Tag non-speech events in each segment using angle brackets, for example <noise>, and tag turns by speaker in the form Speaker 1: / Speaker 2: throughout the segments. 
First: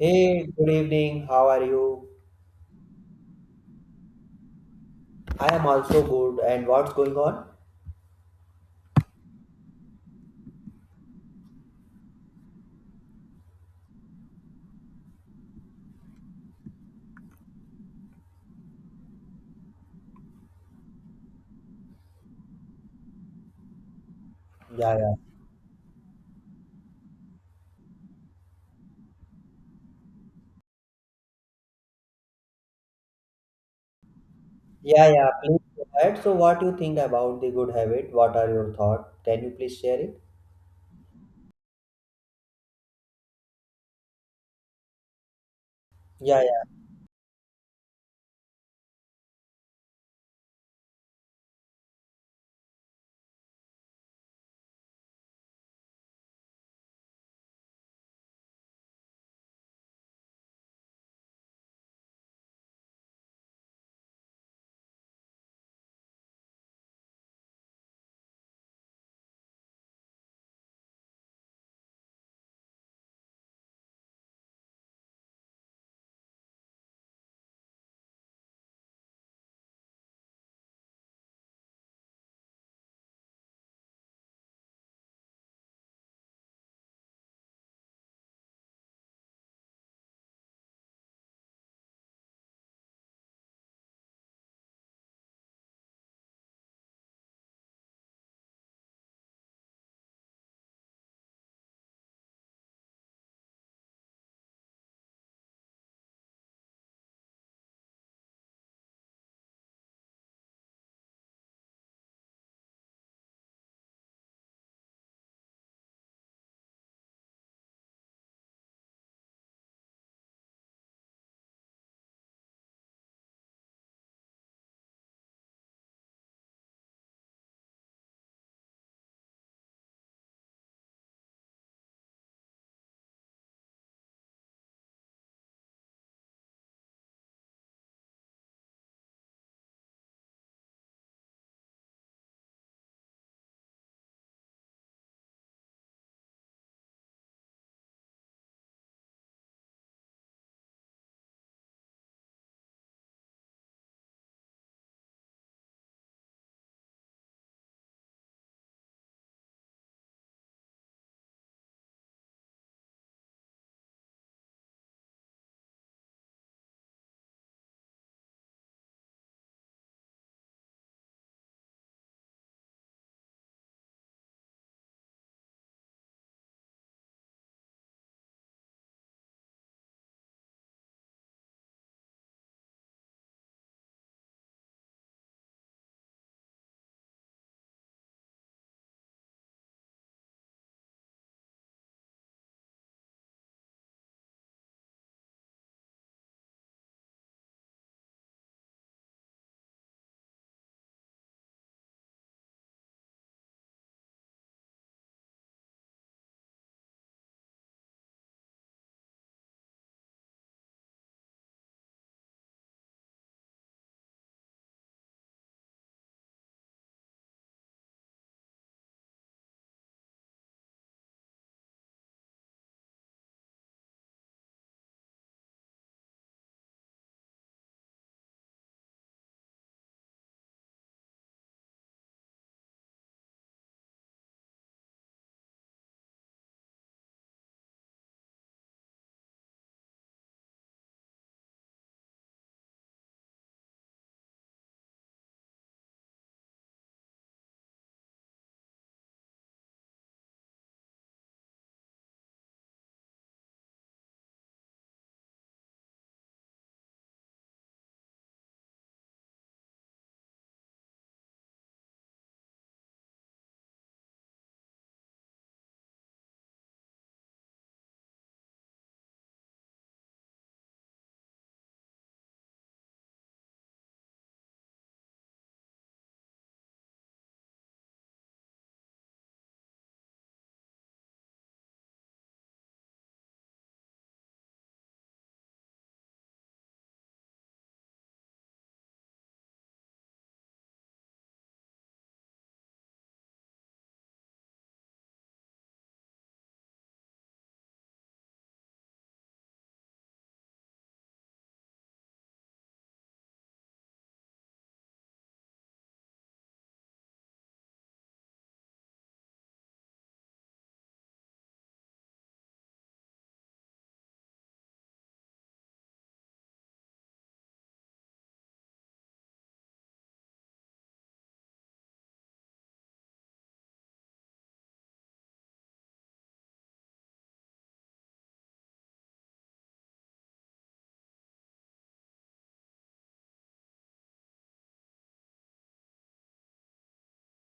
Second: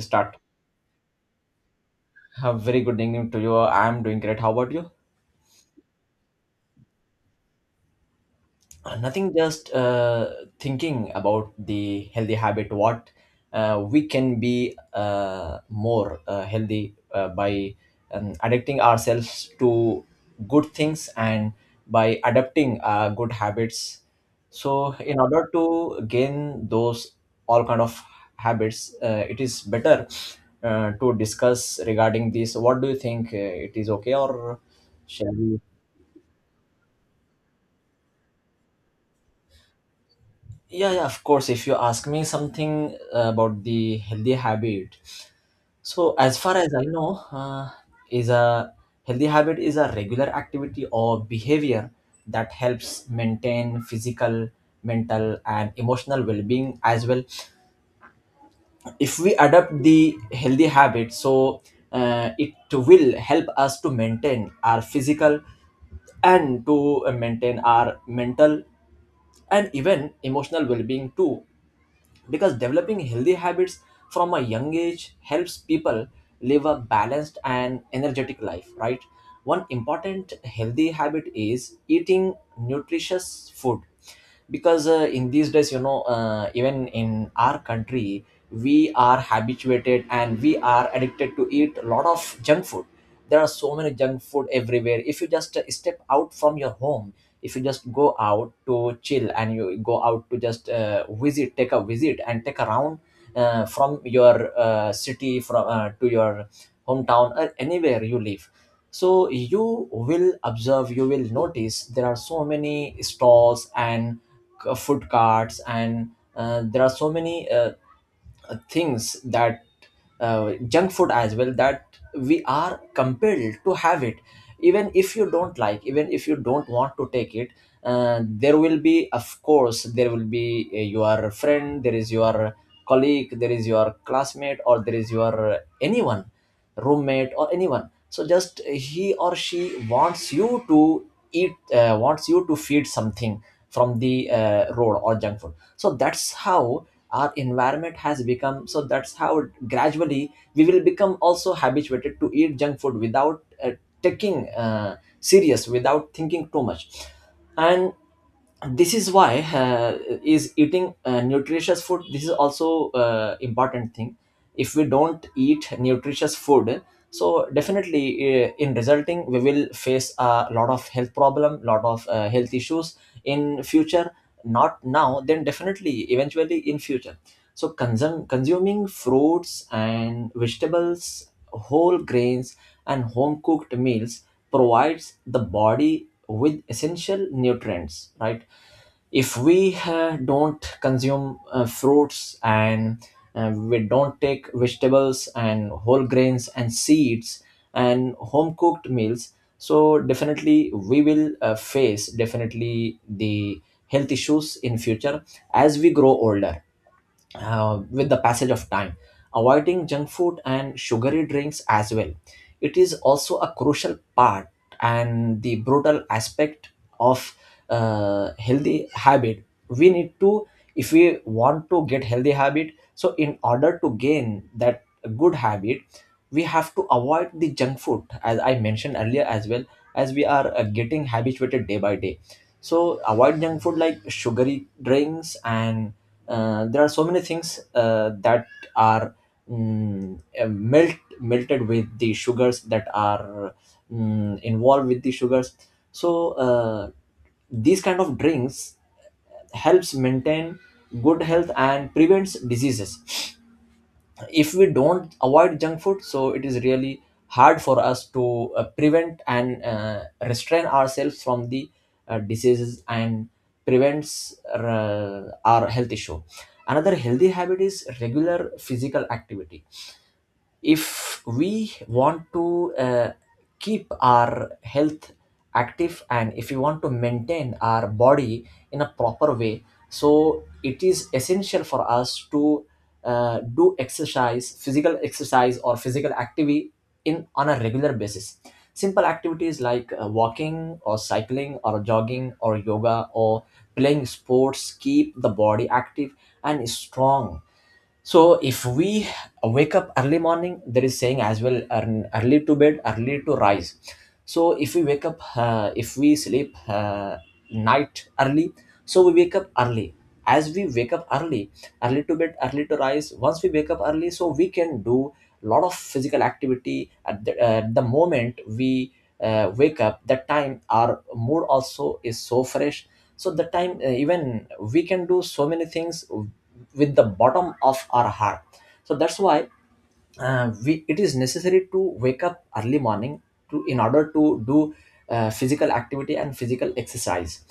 Speaker 1: Start.
Speaker 2: Hey, good evening. How are you?
Speaker 1: A very good evening to you. I'm doing great. How about you?
Speaker 2: I am also good. And what's going on?
Speaker 1: Nothing, just thinking about the healthy habit, what we can be more healthy by addicting ourselves to good things and by adapting good habits.
Speaker 2: Yeah,
Speaker 1: So,
Speaker 2: yeah.
Speaker 1: in order to gain those all kind of habits, it is better to discuss regarding this. What do you think? It is okay, or
Speaker 2: Yeah, yeah.
Speaker 1: shall
Speaker 2: Please
Speaker 1: we?
Speaker 2: go ahead. So, what you think about the good habit? What are your thoughts? Can you please share it?
Speaker 1: Yeah, yeah, of course. If you ask me something about the healthy habit, so as
Speaker 2: Yeah,
Speaker 1: far as I know, is a healthy habit is a regular activity or behavior that helps maintain physical, mental, and emotional well-being as well. If we adopt the healthy habit, so it will help us to maintain our physical and to maintain our mental and even emotional well-being too, because developing healthy habits from a young age helps people live a balanced and energetic life, right? One important healthy habit is eating nutritious food, because in these days, even in our country, we are habituated and we are addicted to eat a lot of junk food. There are so many junk food everywhere if you just step out from your home. If you just go out to chill and you go out to just visit, take a visit and take a round from your city, from to your hometown or anywhere you live. So you will observe, you will notice there are so many stalls and food carts, and there are so many things that junk food as well that we are compelled to have it. Even if you don't like, even if you don't want to take it, there will be, of course there will be your friend, there is your colleague, there is your classmate, or there is your anyone, roommate or anyone, so just he or she wants you to eat, wants you to feed something from the road or junk food. So that's how our environment has become, so that's how gradually we will become also habituated to eat junk food without taking serious, without thinking too much. And this is why is eating nutritious food, this is also important thing. If we don't eat nutritious food, so definitely in resulting we will face a lot of health problem, lot of health issues in future, not now, then definitely eventually in future. So consuming fruits and vegetables, whole grains, and home cooked meals provides the body with essential nutrients, right? If we don't consume fruits and we don't take vegetables and whole grains and seeds and home cooked meals, so definitely we will face definitely the health issues in future, as we grow older, with the passage of time, avoiding junk food and sugary drinks as well. It is also a crucial part and the brutal aspect of healthy habit. We need to, if we want to get healthy habit, so in order to gain that good habit, we have to avoid the junk food, as I mentioned earlier as well, as we are getting habituated day by day. So avoid junk food like sugary drinks and there are so many things that are melted with the sugars, that are involved with the sugars. So these kind of drinks helps maintain good health and prevents diseases. If we don't avoid junk food, so it is really hard for us to prevent and restrain ourselves from the diseases and prevents our health issue. Another healthy habit is regular physical activity. If we want to keep our health active and if we want to maintain our body in a proper way, so it is essential for us to do exercise, physical exercise or physical activity, in on a regular basis. Simple activities like walking or cycling or jogging or yoga or playing sports keep the body active and strong. So if we wake up early morning, there is saying as well, early to bed, early to rise. So if we wake up if we sleep night early, so we wake up early, as we wake up early, early to bed, early to rise. Once we wake up early, so we can do lot of physical activity at the moment we wake up. That time, our mood also is so fresh. So the time even we can do so many things with the bottom of our heart. So that's why we it is necessary to wake up early morning to, in order to do physical activity and physical exercise.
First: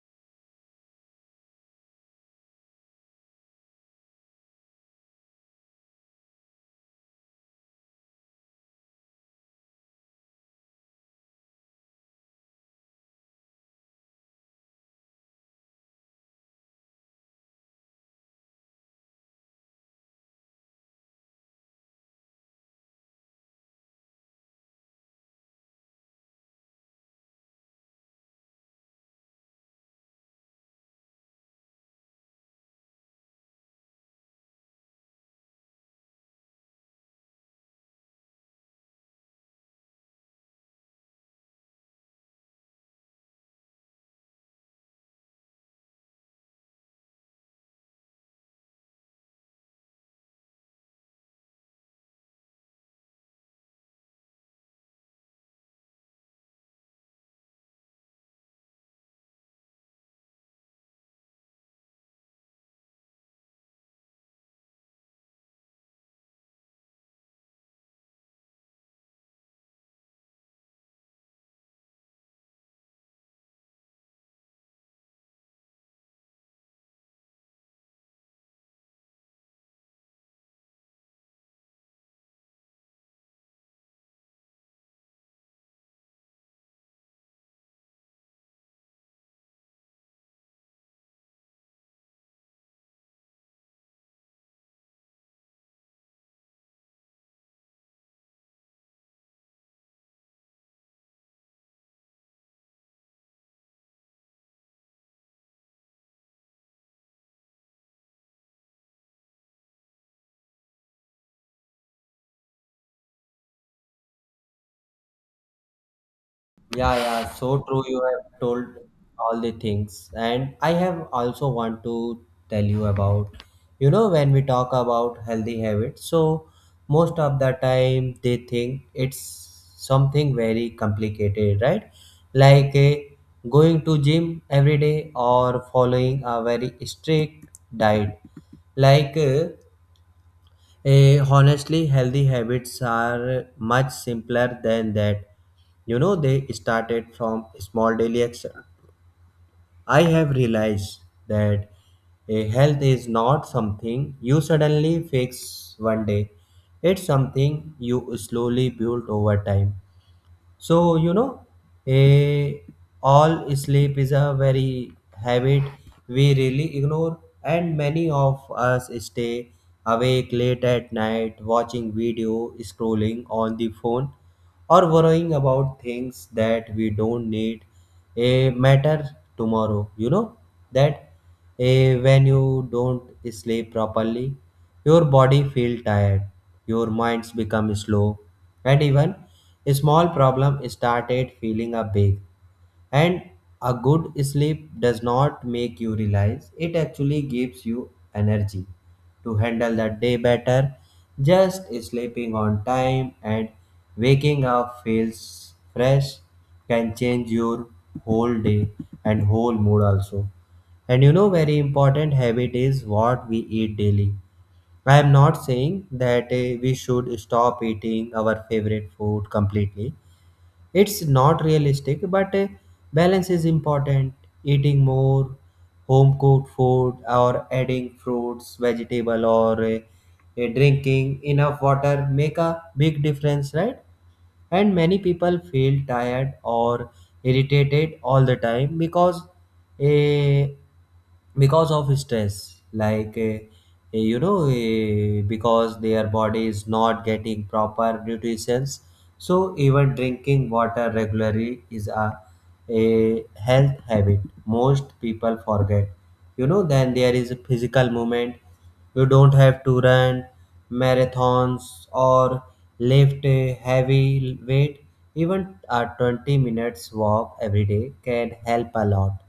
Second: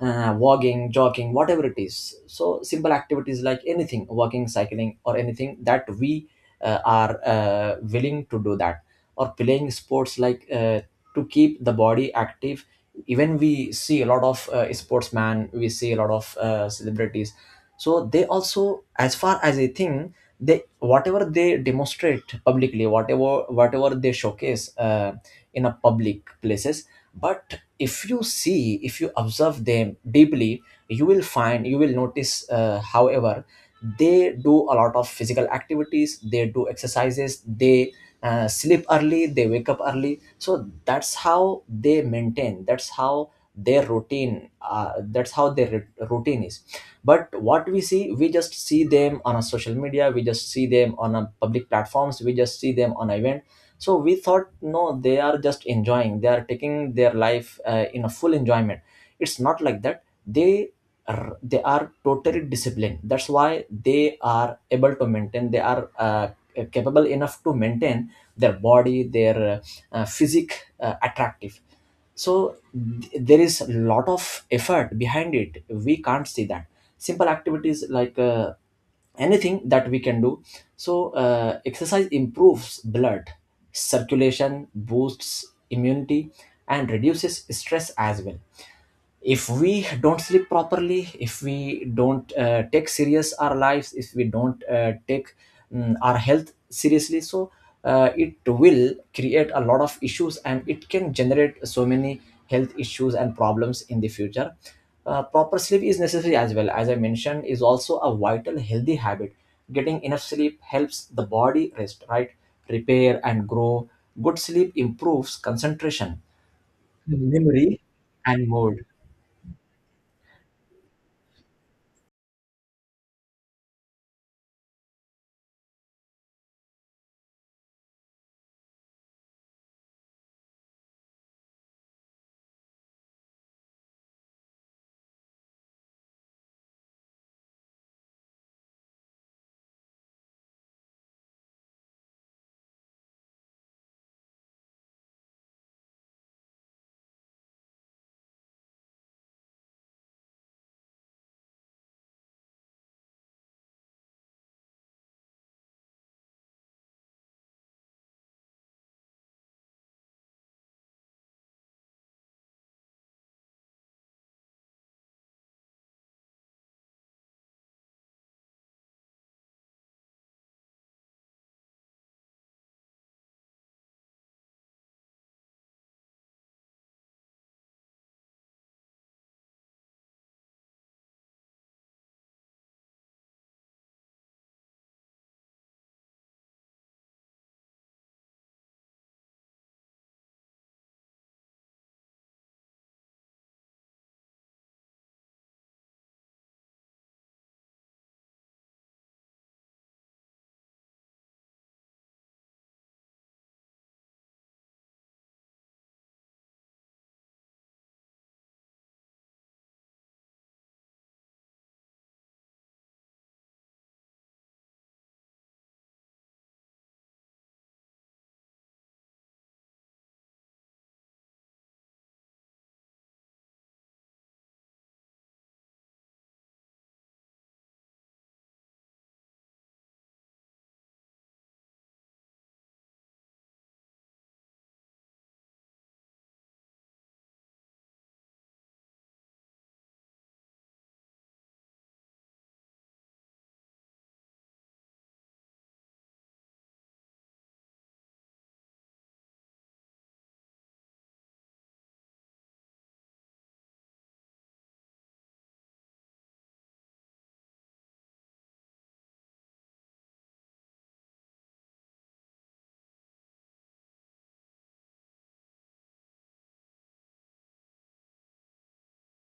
Speaker 1: walking, jogging, whatever it is, so simple activities like anything, walking, cycling, or anything that we are willing to do that, or playing sports like to keep the body active. Even we see a lot of sportsmen, we see a lot of celebrities, so they also, as far as I think, they, whatever they demonstrate publicly, whatever they showcase in a public places. But if you see, if you observe them deeply, you will find, you will notice however they do a lot of physical activities, they do exercises, they sleep early, they wake up early. So that's how they maintain, that's how their routine, that's how their routine is. But what we see, we just see them on a social media, we just see them on a public platforms, we just see them on event. So we thought, no, they are just enjoying, they are taking their life in a full enjoyment. It's not like that. They are totally disciplined. That's why they are able to maintain, they are capable enough to maintain their body, their physique attractive. So there is a lot of effort behind it. We can't see that. Simple activities like anything that we can do. So exercise improves blood circulation, boosts immunity, and reduces stress as well. If we don't sleep properly, if we don't take serious our lives, if we don't take our health seriously, so it will create a lot of issues and it can generate so many health issues and problems in the future. Proper sleep is necessary as well, as I mentioned, is also a vital healthy habit. Getting enough sleep helps the body rest, right, repair and grow. Good sleep improves concentration,
Speaker 2: yeah, yeah, so
Speaker 1: memory,
Speaker 2: true. You have
Speaker 1: and
Speaker 2: told
Speaker 1: mood.
Speaker 2: all the things, and I have also want to tell you about, you know, when we talk about healthy habits, so most of the time they think it's something very complicated, right? Like going to gym every day or following a very strict diet. Like uh, Honestly, healthy habits are much simpler than that. You know, they started from small daily action. I have realized that a health is not something you suddenly fix one day. It's something you slowly build over time. So, you know, a all sleep is a very habit we really ignore, and many of us stay awake late at night watching video, scrolling on the phone, or worrying about things that we don't need a matter tomorrow. You know that a when you don't sleep properly, your body feel tired, your minds become slow, and even a small problem started feeling a big. And a good sleep does not make you realize, it actually gives you energy to handle the day better. Just sleeping on time and waking up feels fresh can change your whole day and whole mood also. And you know, very important habit is what we eat daily. I am not saying that we should stop eating our favorite food completely, it's not realistic, but balance is important. Eating more home cooked food or adding fruits vegetable or drinking enough water make a big difference, right? And many people feel tired or irritated all the time uh, because of stress, like you know, because their body is not getting proper nutrition. So even drinking water regularly is a health habit most people forget. You know, then there is a physical movement. You don't have to run marathons or lift a heavy weight. Even a 20 minutes walk every day can help a lot.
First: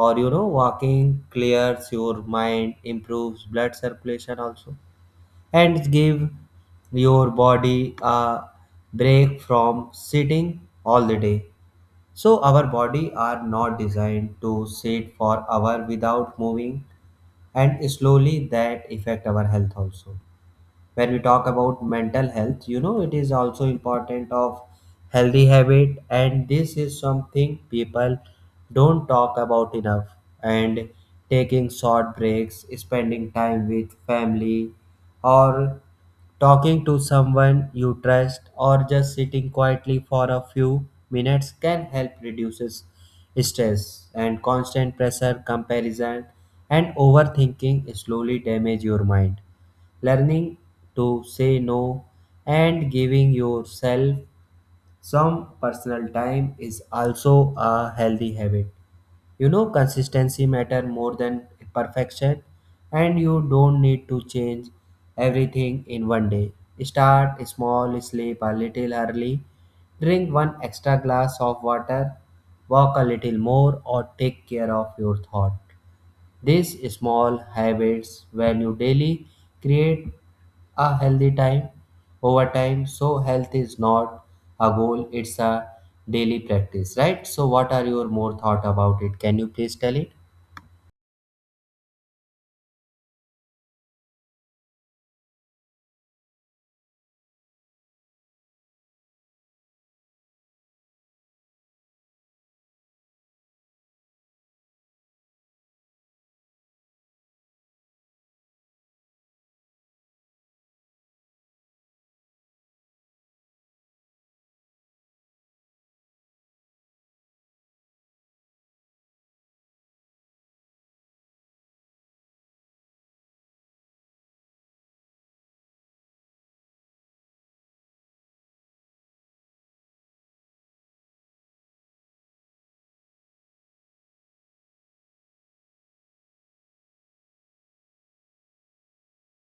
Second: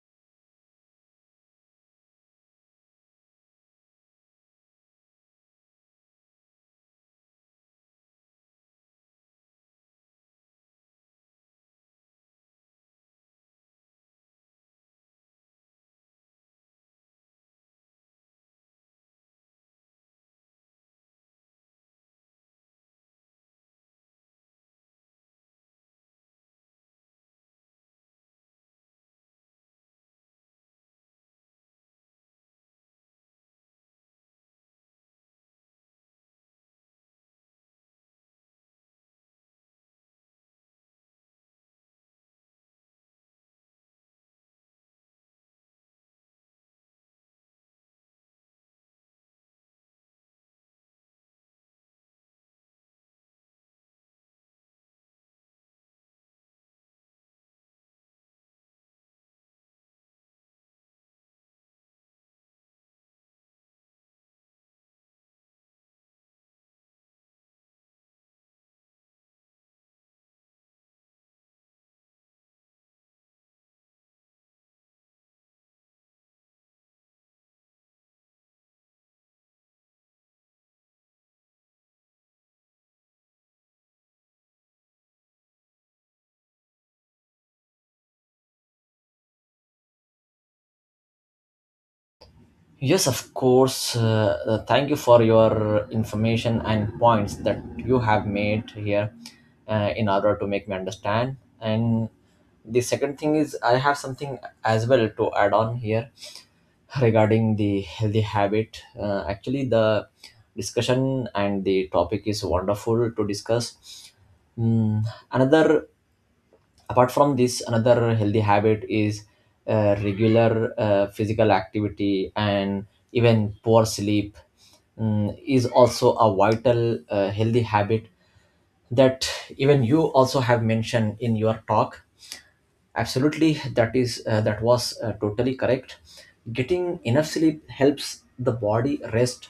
Speaker 2: Or you know, walking clears your mind, improves blood circulation also, and give your body a break from sitting all the day. So our body are not designed to sit for hour without moving, and slowly that affect our health also. When we talk about mental health, you know, it is also important of healthy habit, and this is something people don't talk about enough. And taking short breaks, spending time with family, or talking to someone you trust, or just sitting quietly for a few minutes can help reduces stress, and constant pressure, comparison, and overthinking slowly damage your mind. Learning to say no and giving yourself some personal time is also a healthy habit. You know, consistency matter more than perfection, and you don't need to change everything in one day. Start small, sleep a little early, drink one extra glass of water, walk a little more, or take care of your thought. These small habits, when you daily, create a healthy time over time. So, health is not a goal, it's a daily practice, right? So, what are your more thought about it? Can you please tell it?
Speaker 1: Yes, of course. Thank you for your information and points that you have made here in order to make me understand. And the second thing is, I have something as well to add on here regarding the healthy habit. Actually, the discussion and the topic is wonderful to discuss. Mm, Another, apart from this, another healthy habit is regular physical activity. And even poor sleep is also a vital healthy habit that even you also have mentioned in your talk. Absolutely, that is that was totally correct. Getting enough sleep helps the body rest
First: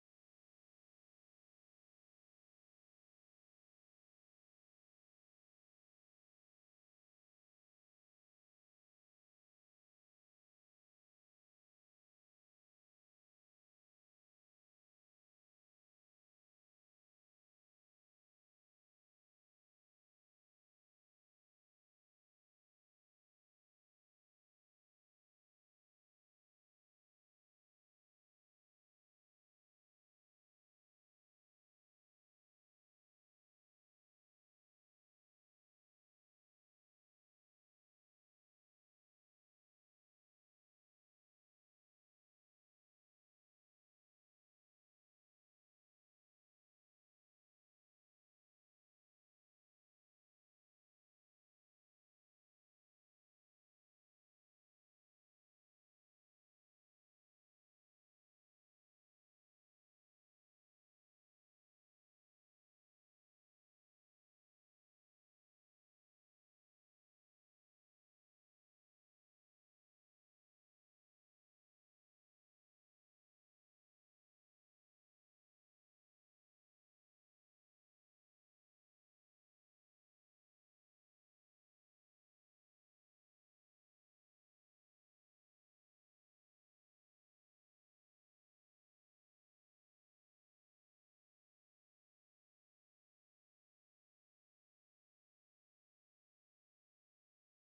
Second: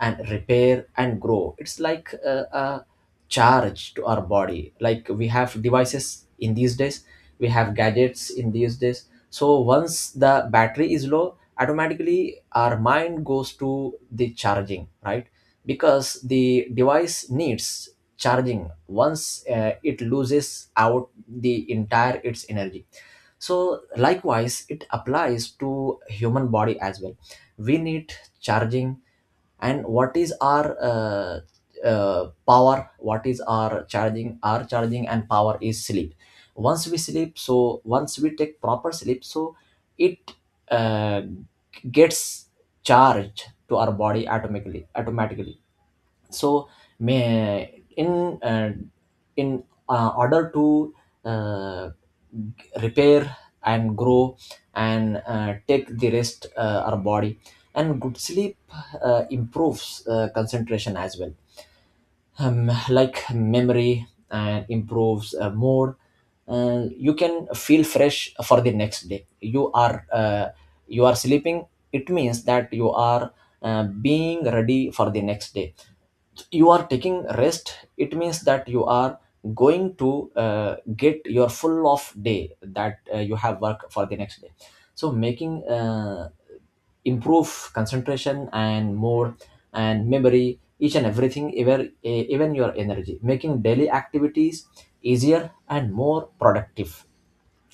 Speaker 1: and repair and grow. It's like a charge to our body. Like we have devices in these days, we have gadgets in these days. So once the battery is low, automatically our mind goes to the charging, right? Because the device needs charging. Once it loses out the entire its energy, so likewise it applies to human body as well. We need charging. And what is our power? What is our charging? Our charging and power is sleep. Once we sleep, so once we take proper sleep, so it uh, gets charged to our body automatically. So, may in order to uh, repair and grow, and take the rest, our body. And good sleep improves concentration as well, like memory, and improves mood. And you can feel fresh for the next day. You are sleeping, it means that you are being ready for the next day. You are taking rest, it means that you are going to get your full off day, that you have work for the next day. So making, improve concentration and mood and memory, each and everything, even your energy, making daily activities easier and more productive.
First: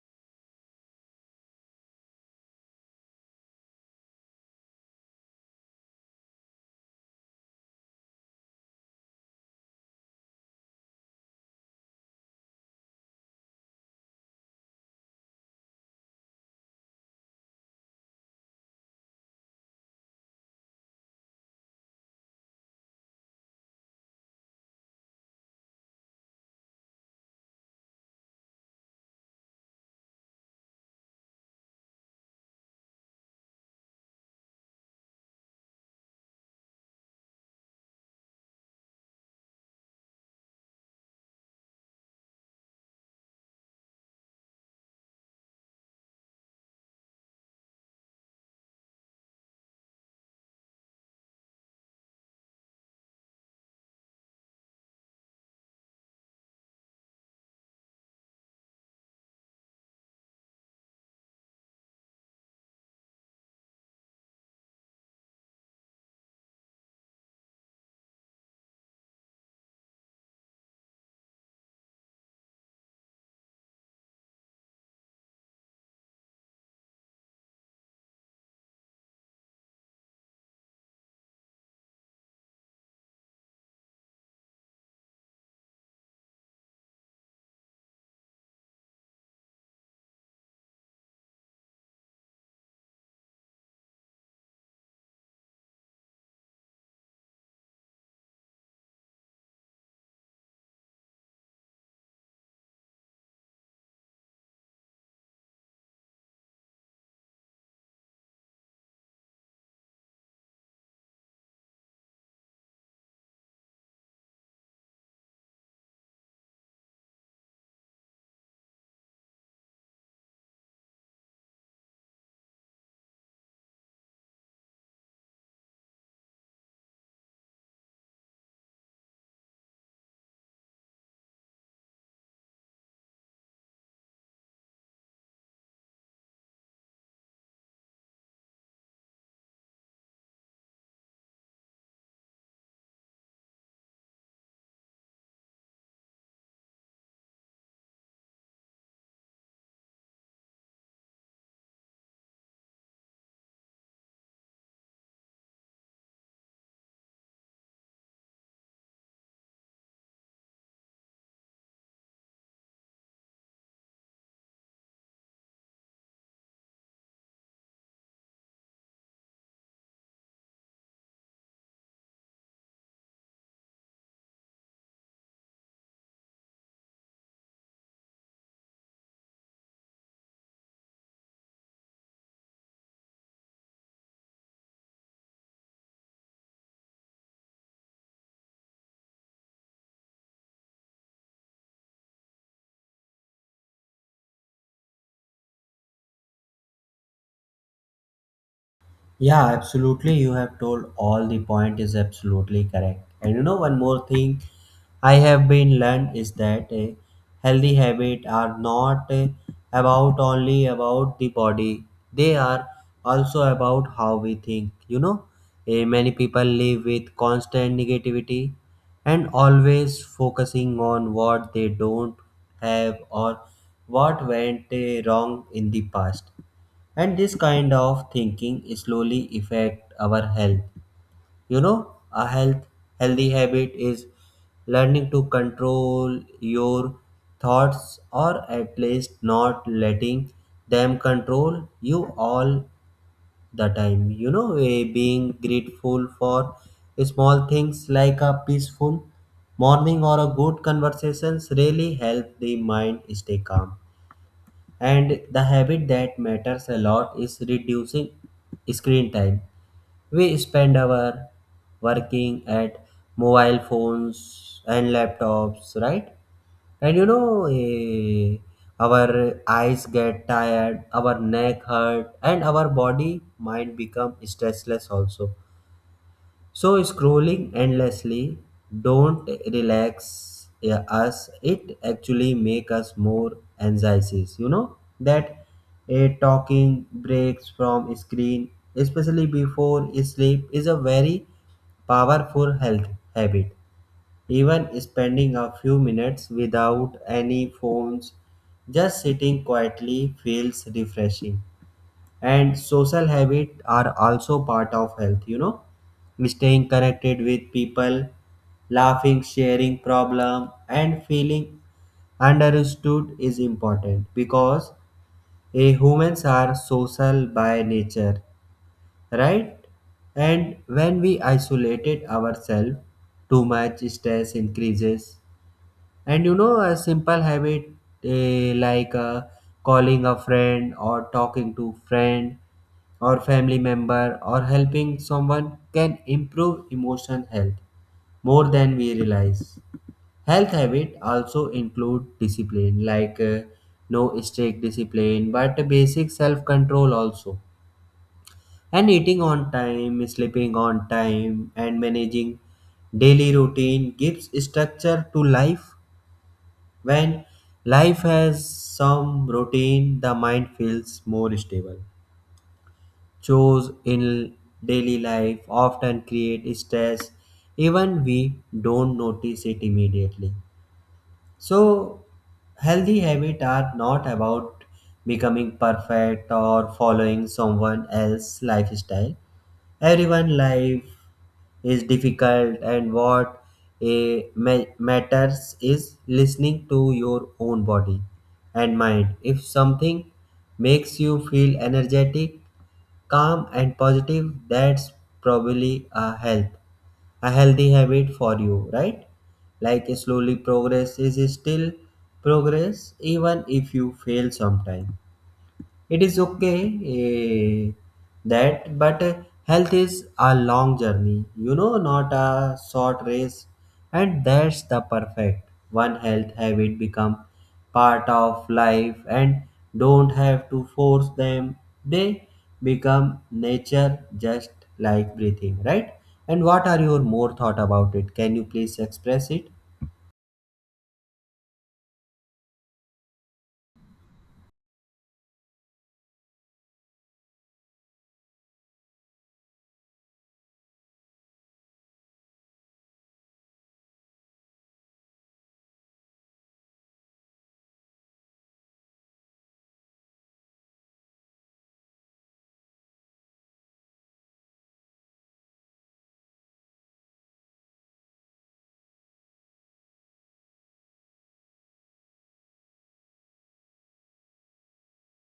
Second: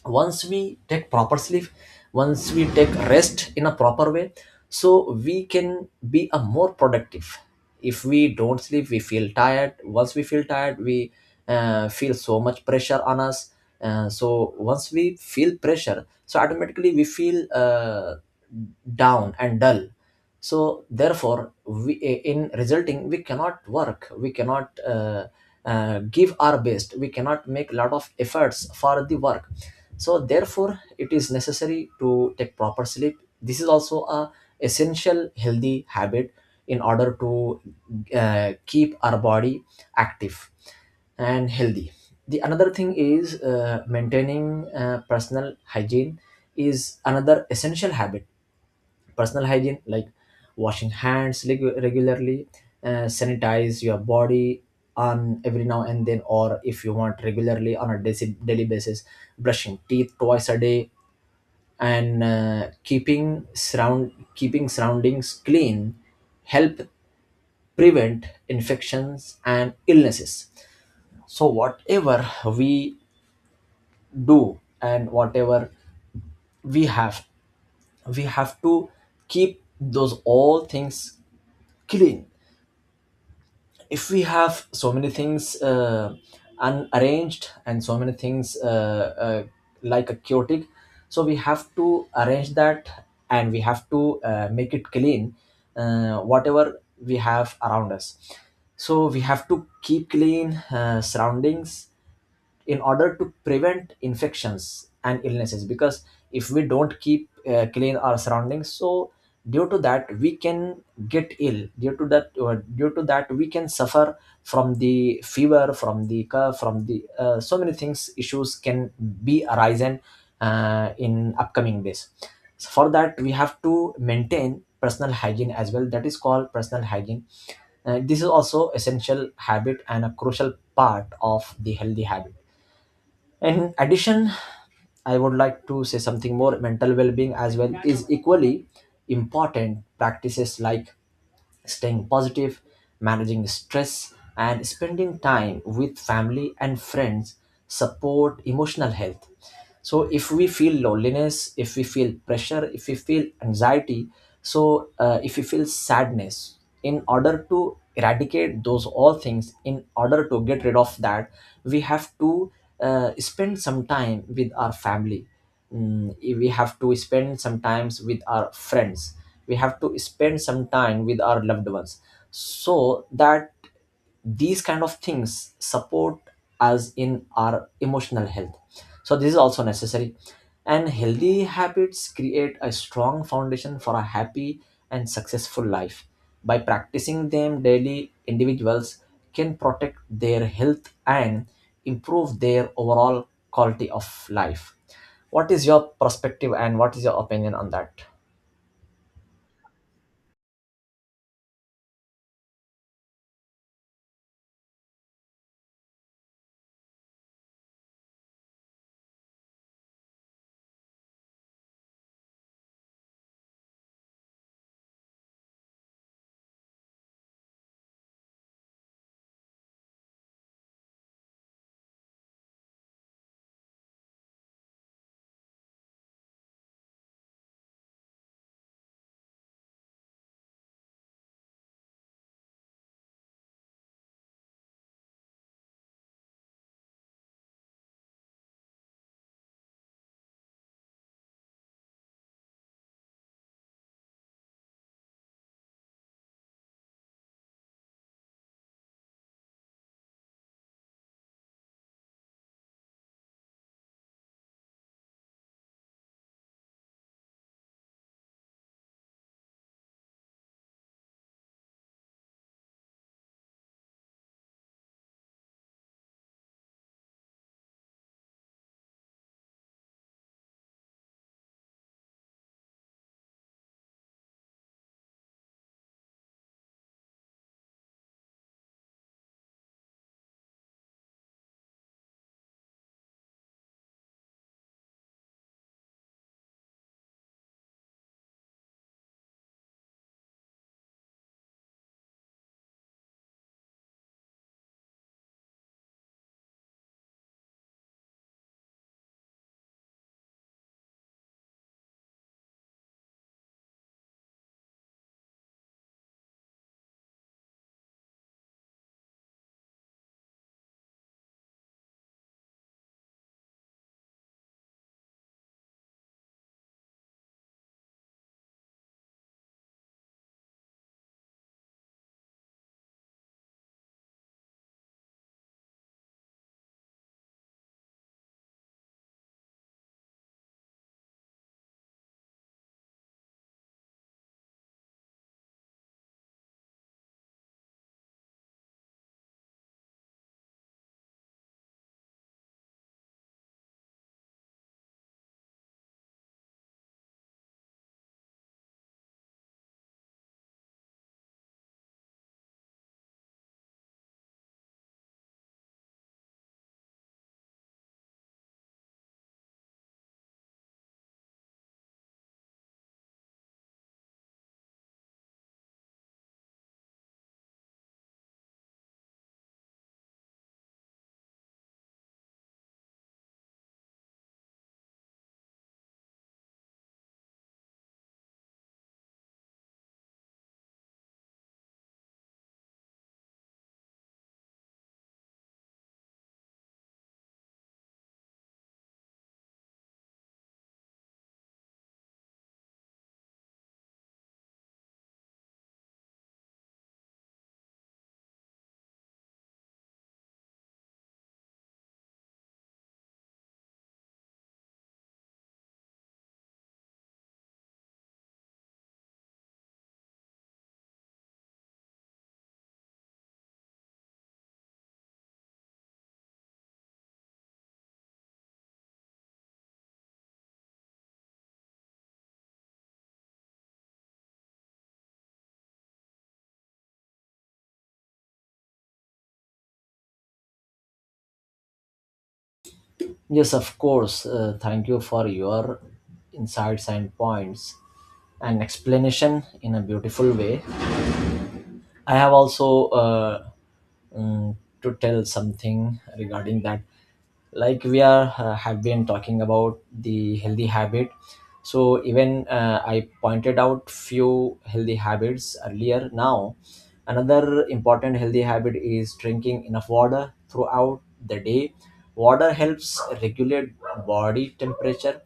Speaker 1: Once we take proper sleep, once we take rest in a proper way, so we can be a more productive. If we don't sleep, we feel tired. Once we feel tired, we feel so much pressure on us. So once we feel pressure, so automatically we feel down and dull. So therefore in resulting, we cannot work, we cannot give our best, we cannot make lot of efforts for the work. So therefore it is necessary to take proper sleep. This is also a essential healthy habit in order to keep our body active and healthy. The another thing is maintaining personal hygiene, is another essential habit. Personal hygiene like washing hands regularly, sanitize your body on every now and then, or if you want regularly on a daily basis, brushing teeth twice a day, and keeping surroundings clean, help prevent infections and illnesses. So whatever we do and whatever we have, we have to keep those all things clean. If we have so many things unarranged, and so many things, like a chaotic, so we have to arrange that, and we have to make it clean, whatever we have around us. So we have to keep clean surroundings in order to prevent infections and illnesses, because if we don't keep clean our surroundings, so due to that we can get ill. Due to that we can suffer from the fever, from the cough, from the, so many things, issues can be arisen in upcoming days. So for that we have to maintain personal hygiene as well. That is called personal hygiene. This is also essential habit and a crucial part of the healthy habit. In addition, I would like to say something more. Mental well being as well is equally important. Practices like staying positive, managing stress, and spending time with family and friends support emotional health. So, if we feel loneliness, if we feel pressure, if we feel anxiety, if we feel sadness, in order to eradicate those all things, in order to get rid of that, we have to spend some time with our family. Mm, we have to spend some times with our friends, we have to spend some time with our loved ones, so that these kind of things support us in our emotional health. So this is also necessary. And healthy habits create a strong foundation for a happy and successful life, by practicing them daily individuals can protect their health and improve their overall quality of life. What is your perspective and what is your opinion on that?
Speaker 2: Yeah, absolutely. You have told all the point is absolutely correct. And you know, one more thing I have been learned is that healthy habit are not about only about the body. They are also about how we think. You know, many people live with constant negativity and always focusing on what they don't have or what went wrong in the past, and this kind of thinking slowly affect our health. You know, a health, healthy habit is learning to control your thoughts, or at least not letting them control you all the time. You know, being grateful for small things like a peaceful morning or a good conversations really help the mind stay calm. And the habit that matters a lot is reducing screen time. We spend our working at mobile phones and laptops, right? And you know, our eyes get tired, our neck hurt, and our body mind become stressless also. So scrolling endlessly don't relax us. It actually make us more anxieties. You know that a talking breaks from screen, especially before sleep, is a very powerful health habit. Even spending a few minutes without any phones, just sitting quietly feels refreshing. And social habits are also part of health, you know, staying connected with people, laughing, sharing problem and feeling understood is important, because humans are social by nature, right? And when we isolated ourselves too much, stress increases. And you know, a simple habit like calling a friend or talking to friend or family member or helping someone can improve emotional health more than we realize. Health habit also include discipline, like no strict discipline but a basic self control also. And eating on time, sleeping on time and managing daily routine gives structure to life. When life has some routine, the mind feels more stable. Chores in daily life often create stress, even we don't notice it immediately. So healthy habits are not about becoming perfect or following someone else's lifestyle. Everyone life is difficult, and what matters is listening to your own body and mind. If something makes you feel energetic, calm and positive, that's probably a health, a healthy habit for you, right? Like slowly progress is still progress. Even if you fail sometime, it is okay. eh, that, but eh, Health is a long journey, you know, not a short race, and that's the perfect one health habit become part of life and don't have to force them. They become nature just like breathing, right? And what are your more thought about it? Can you please express it?
Speaker 1: Yes, of course. Thank you for your insights and points and explanation in a beautiful way. I have also, mm, to tell something regarding that. Like we are, have been talking about the healthy habit. So even I pointed out few healthy habits earlier. Now another important healthy habit is drinking enough water throughout the day. Water helps regulate body temperature,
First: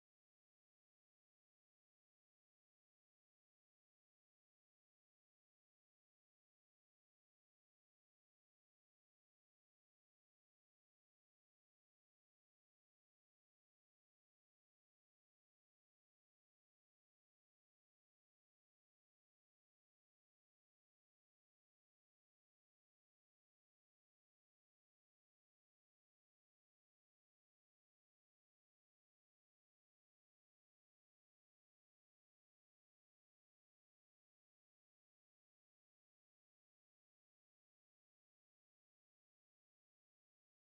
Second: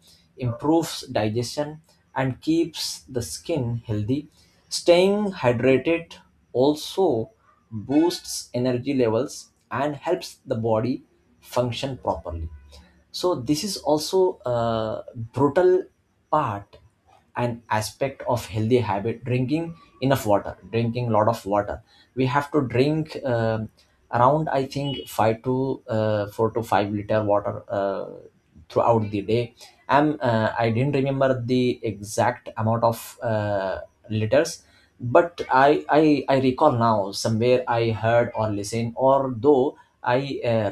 Speaker 1: improves digestion, and keeps the skin healthy. Staying hydrated also boosts energy levels and helps the body function properly. So this is also a brutal part, an aspect of healthy habit, drinking enough water, drinking lot of water. We have to drink, around I think 5 to 4 to 5 liter water throughout the day. I didn't remember the exact amount of uh, liters, but I recall now somewhere I heard or listened or though I uh,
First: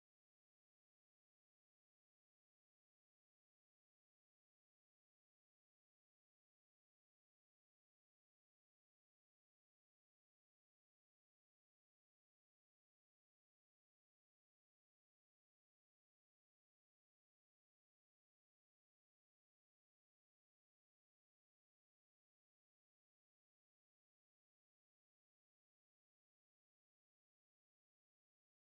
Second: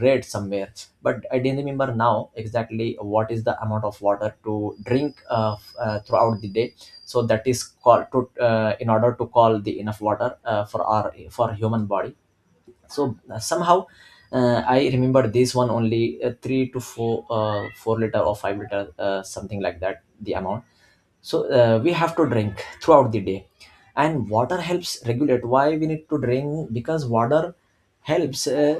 Speaker 1: read somewhere, but I didn't remember now exactly what is the amount of water to drink throughout the day. So that is called to, in order to call the enough water for our for human body. So somehow I remember this one only, 3 to 4 4 liter or 5 liter, something like that, the amount. So we have to drink throughout the day. And water helps regulate. Why we need to drink? Because water helps uh,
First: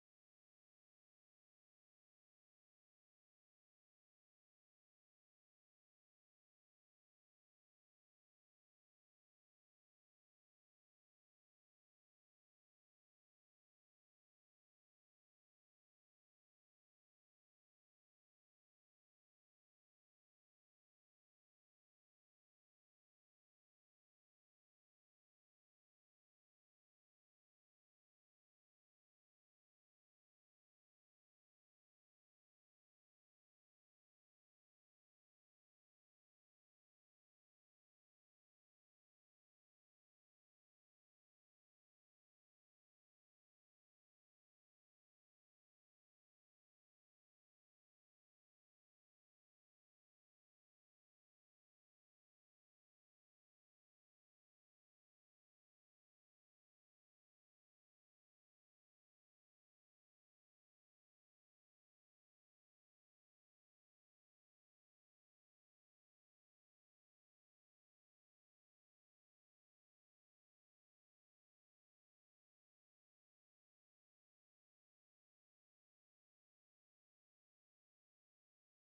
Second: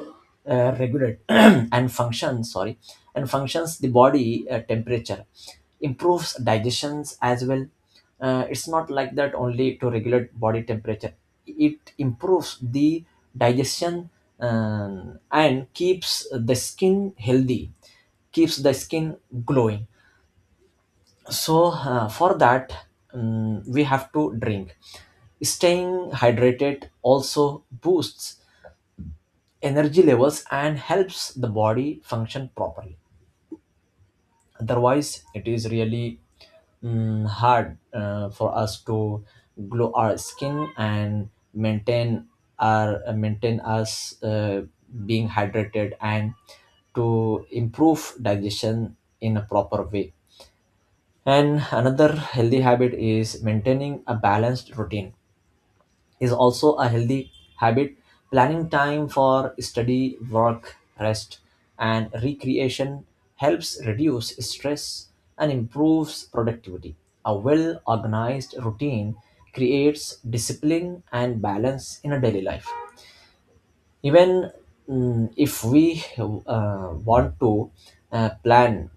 Speaker 1: uh, regulate <clears throat> and function, sorry, and functions the body temperature, improves digestions as well. It's not like that only to regulate body temperature, it improves the digestion, and keeps the skin healthy, keeps the skin glowing. So for that, we have to drink. Staying hydrated also boosts energy levels and helps the body function properly. Otherwise it is really hard for us to glow our skin and maintain us being hydrated, and to improve digestion in a proper way. And another healthy habit is maintaining a balanced routine, is also a healthy habit. Planning time for study, work, rest, and recreation helps reduce stress and improves productivity. A well organized routine creates discipline and balance in a daily life. Even, if we want to plan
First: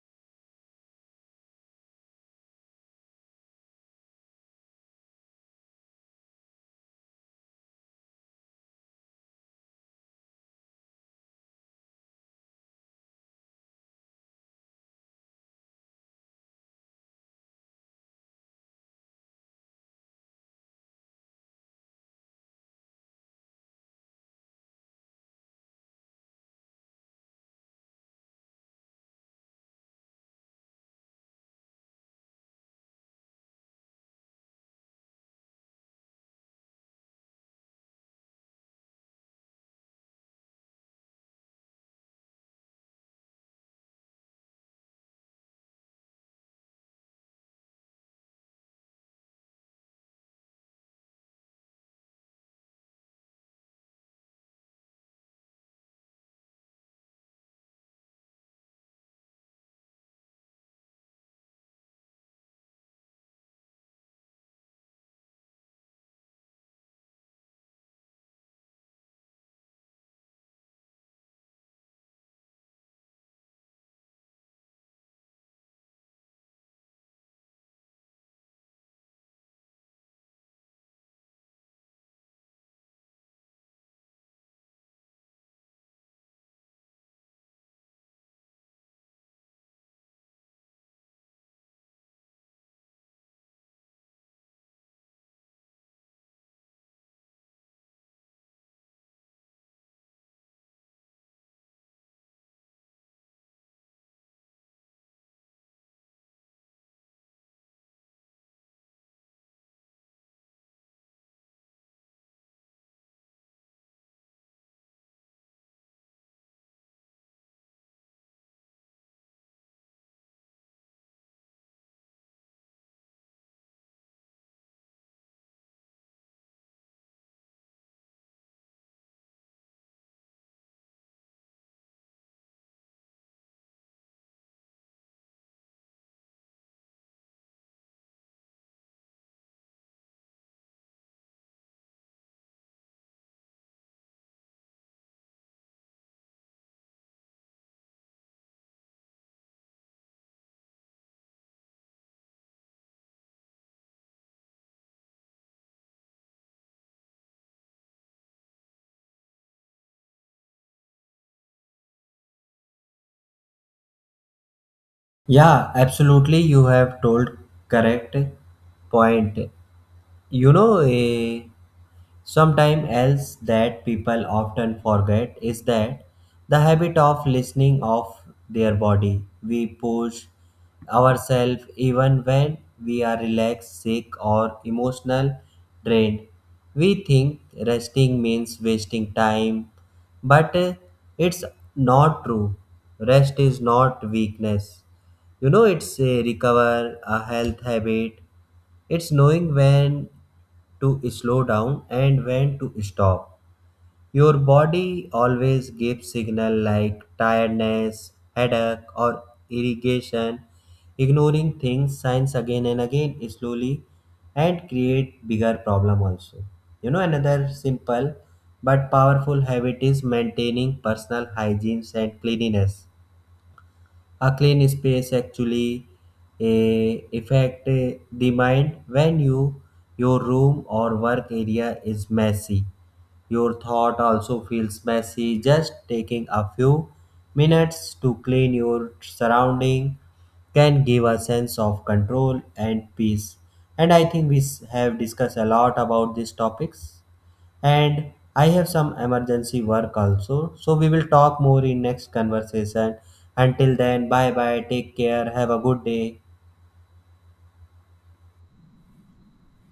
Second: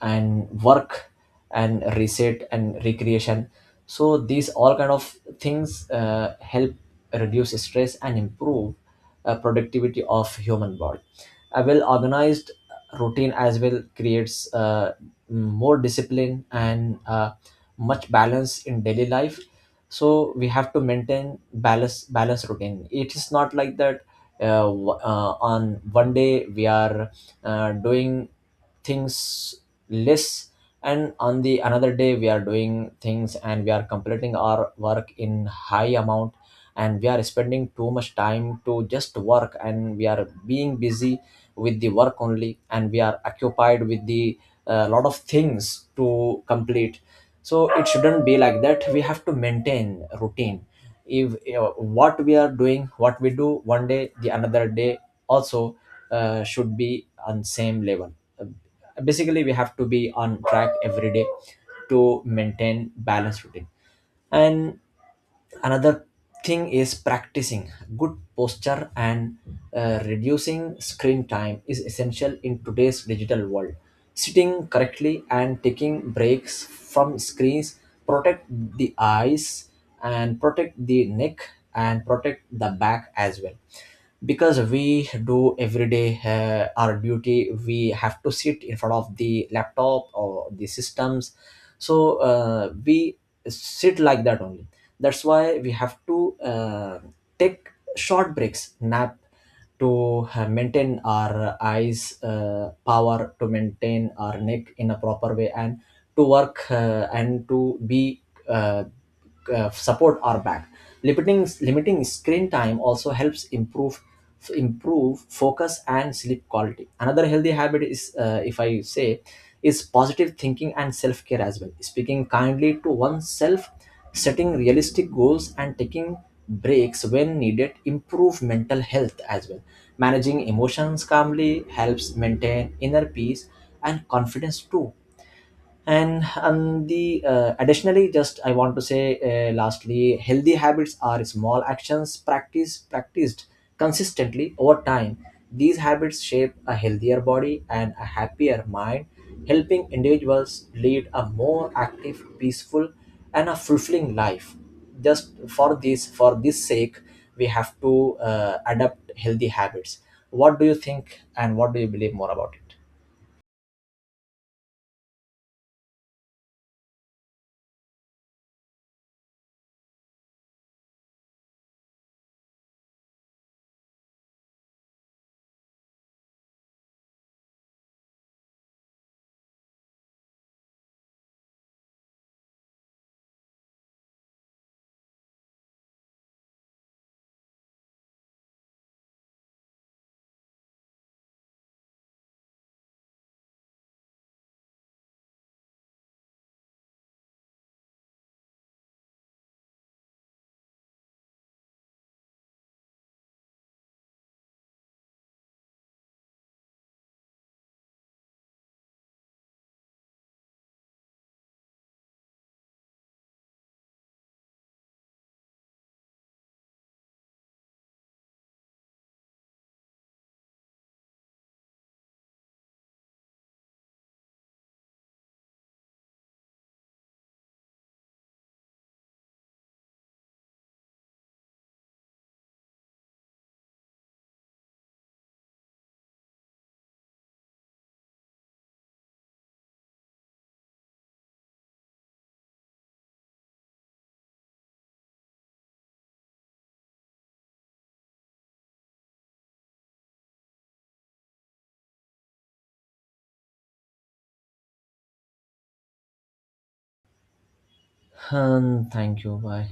Speaker 1: and work and reset and recreation, so these all kind of things help reduce stress and improve productivity of human body. A well organized routine as well creates more discipline and much balance in daily life. So we have to maintain balance routine. It is not like that, on one day we are doing things less, and on the another day we are doing things and we are completing our work in high amount, and we are spending too much time to just work, and we are being busy with the work only, and we are occupied with the, lot of things to complete. So it shouldn't be like that. We have to maintain routine. If you what we are doing, what we do one day, the another day also should be on same level. Uh, basically we have to be on track every day to maintain balanced routine. And another thing is practicing good posture, and reducing screen time is essential in today's digital world. Sitting correctly and taking breaks from screens protect the eyes, and protect the neck, and protect the back as well. Because we do every day, our duty, we have to sit in front of the laptop or the systems. So we sit like that only. That's why we have to take short breaks nap, to maintain our eyes power, to maintain our neck in a proper way, and to work and to be, uh, support our back. Limiting screen time also helps improve focus and sleep quality. Another healthy habit is, if I say, is positive thinking and self care as well. Speaking kindly to oneself, setting realistic goals, and taking breaks when needed improve mental health as well. Managing emotions calmly helps maintain inner peace and confidence too. And the, additionally, just I want to say, lastly, healthy habits are small actions practiced consistently over time. These habits shape a healthier body and a happier mind, helping individuals lead a more active, peaceful, and a fulfilling life. Just for this, for this sake, we have to adopt healthy habits. What do you think and what do you believe more about it?
Speaker 2: Yeah, absolutely. You have told correct point. You know, a, sometime else that people often forget is that the habit of listening of their body, we push ourselves even when we are relaxed, sick or emotional drained. We think resting means wasting time, but it's not true. Rest is not weakness. You know, it's a recover, a health habit. It's knowing when to slow down and when to stop. Your body always gives signal like tiredness, headache, or irrigation. Ignoring things signs again and again slowly and create bigger problem also. You know, another simple but powerful habit is maintaining personal hygiene and cleanliness. A clean space actually affect the mind. When you your room or work area is messy, your thought also feels messy. Just taking a few minutes to clean your surrounding can give a sense of control and peace. And I think we have discussed a lot about these topics, and I have some emergency work also. So we will talk more in next conversation. Until then, bye bye, take care, have a good day.
Speaker 1: Thank you, bye.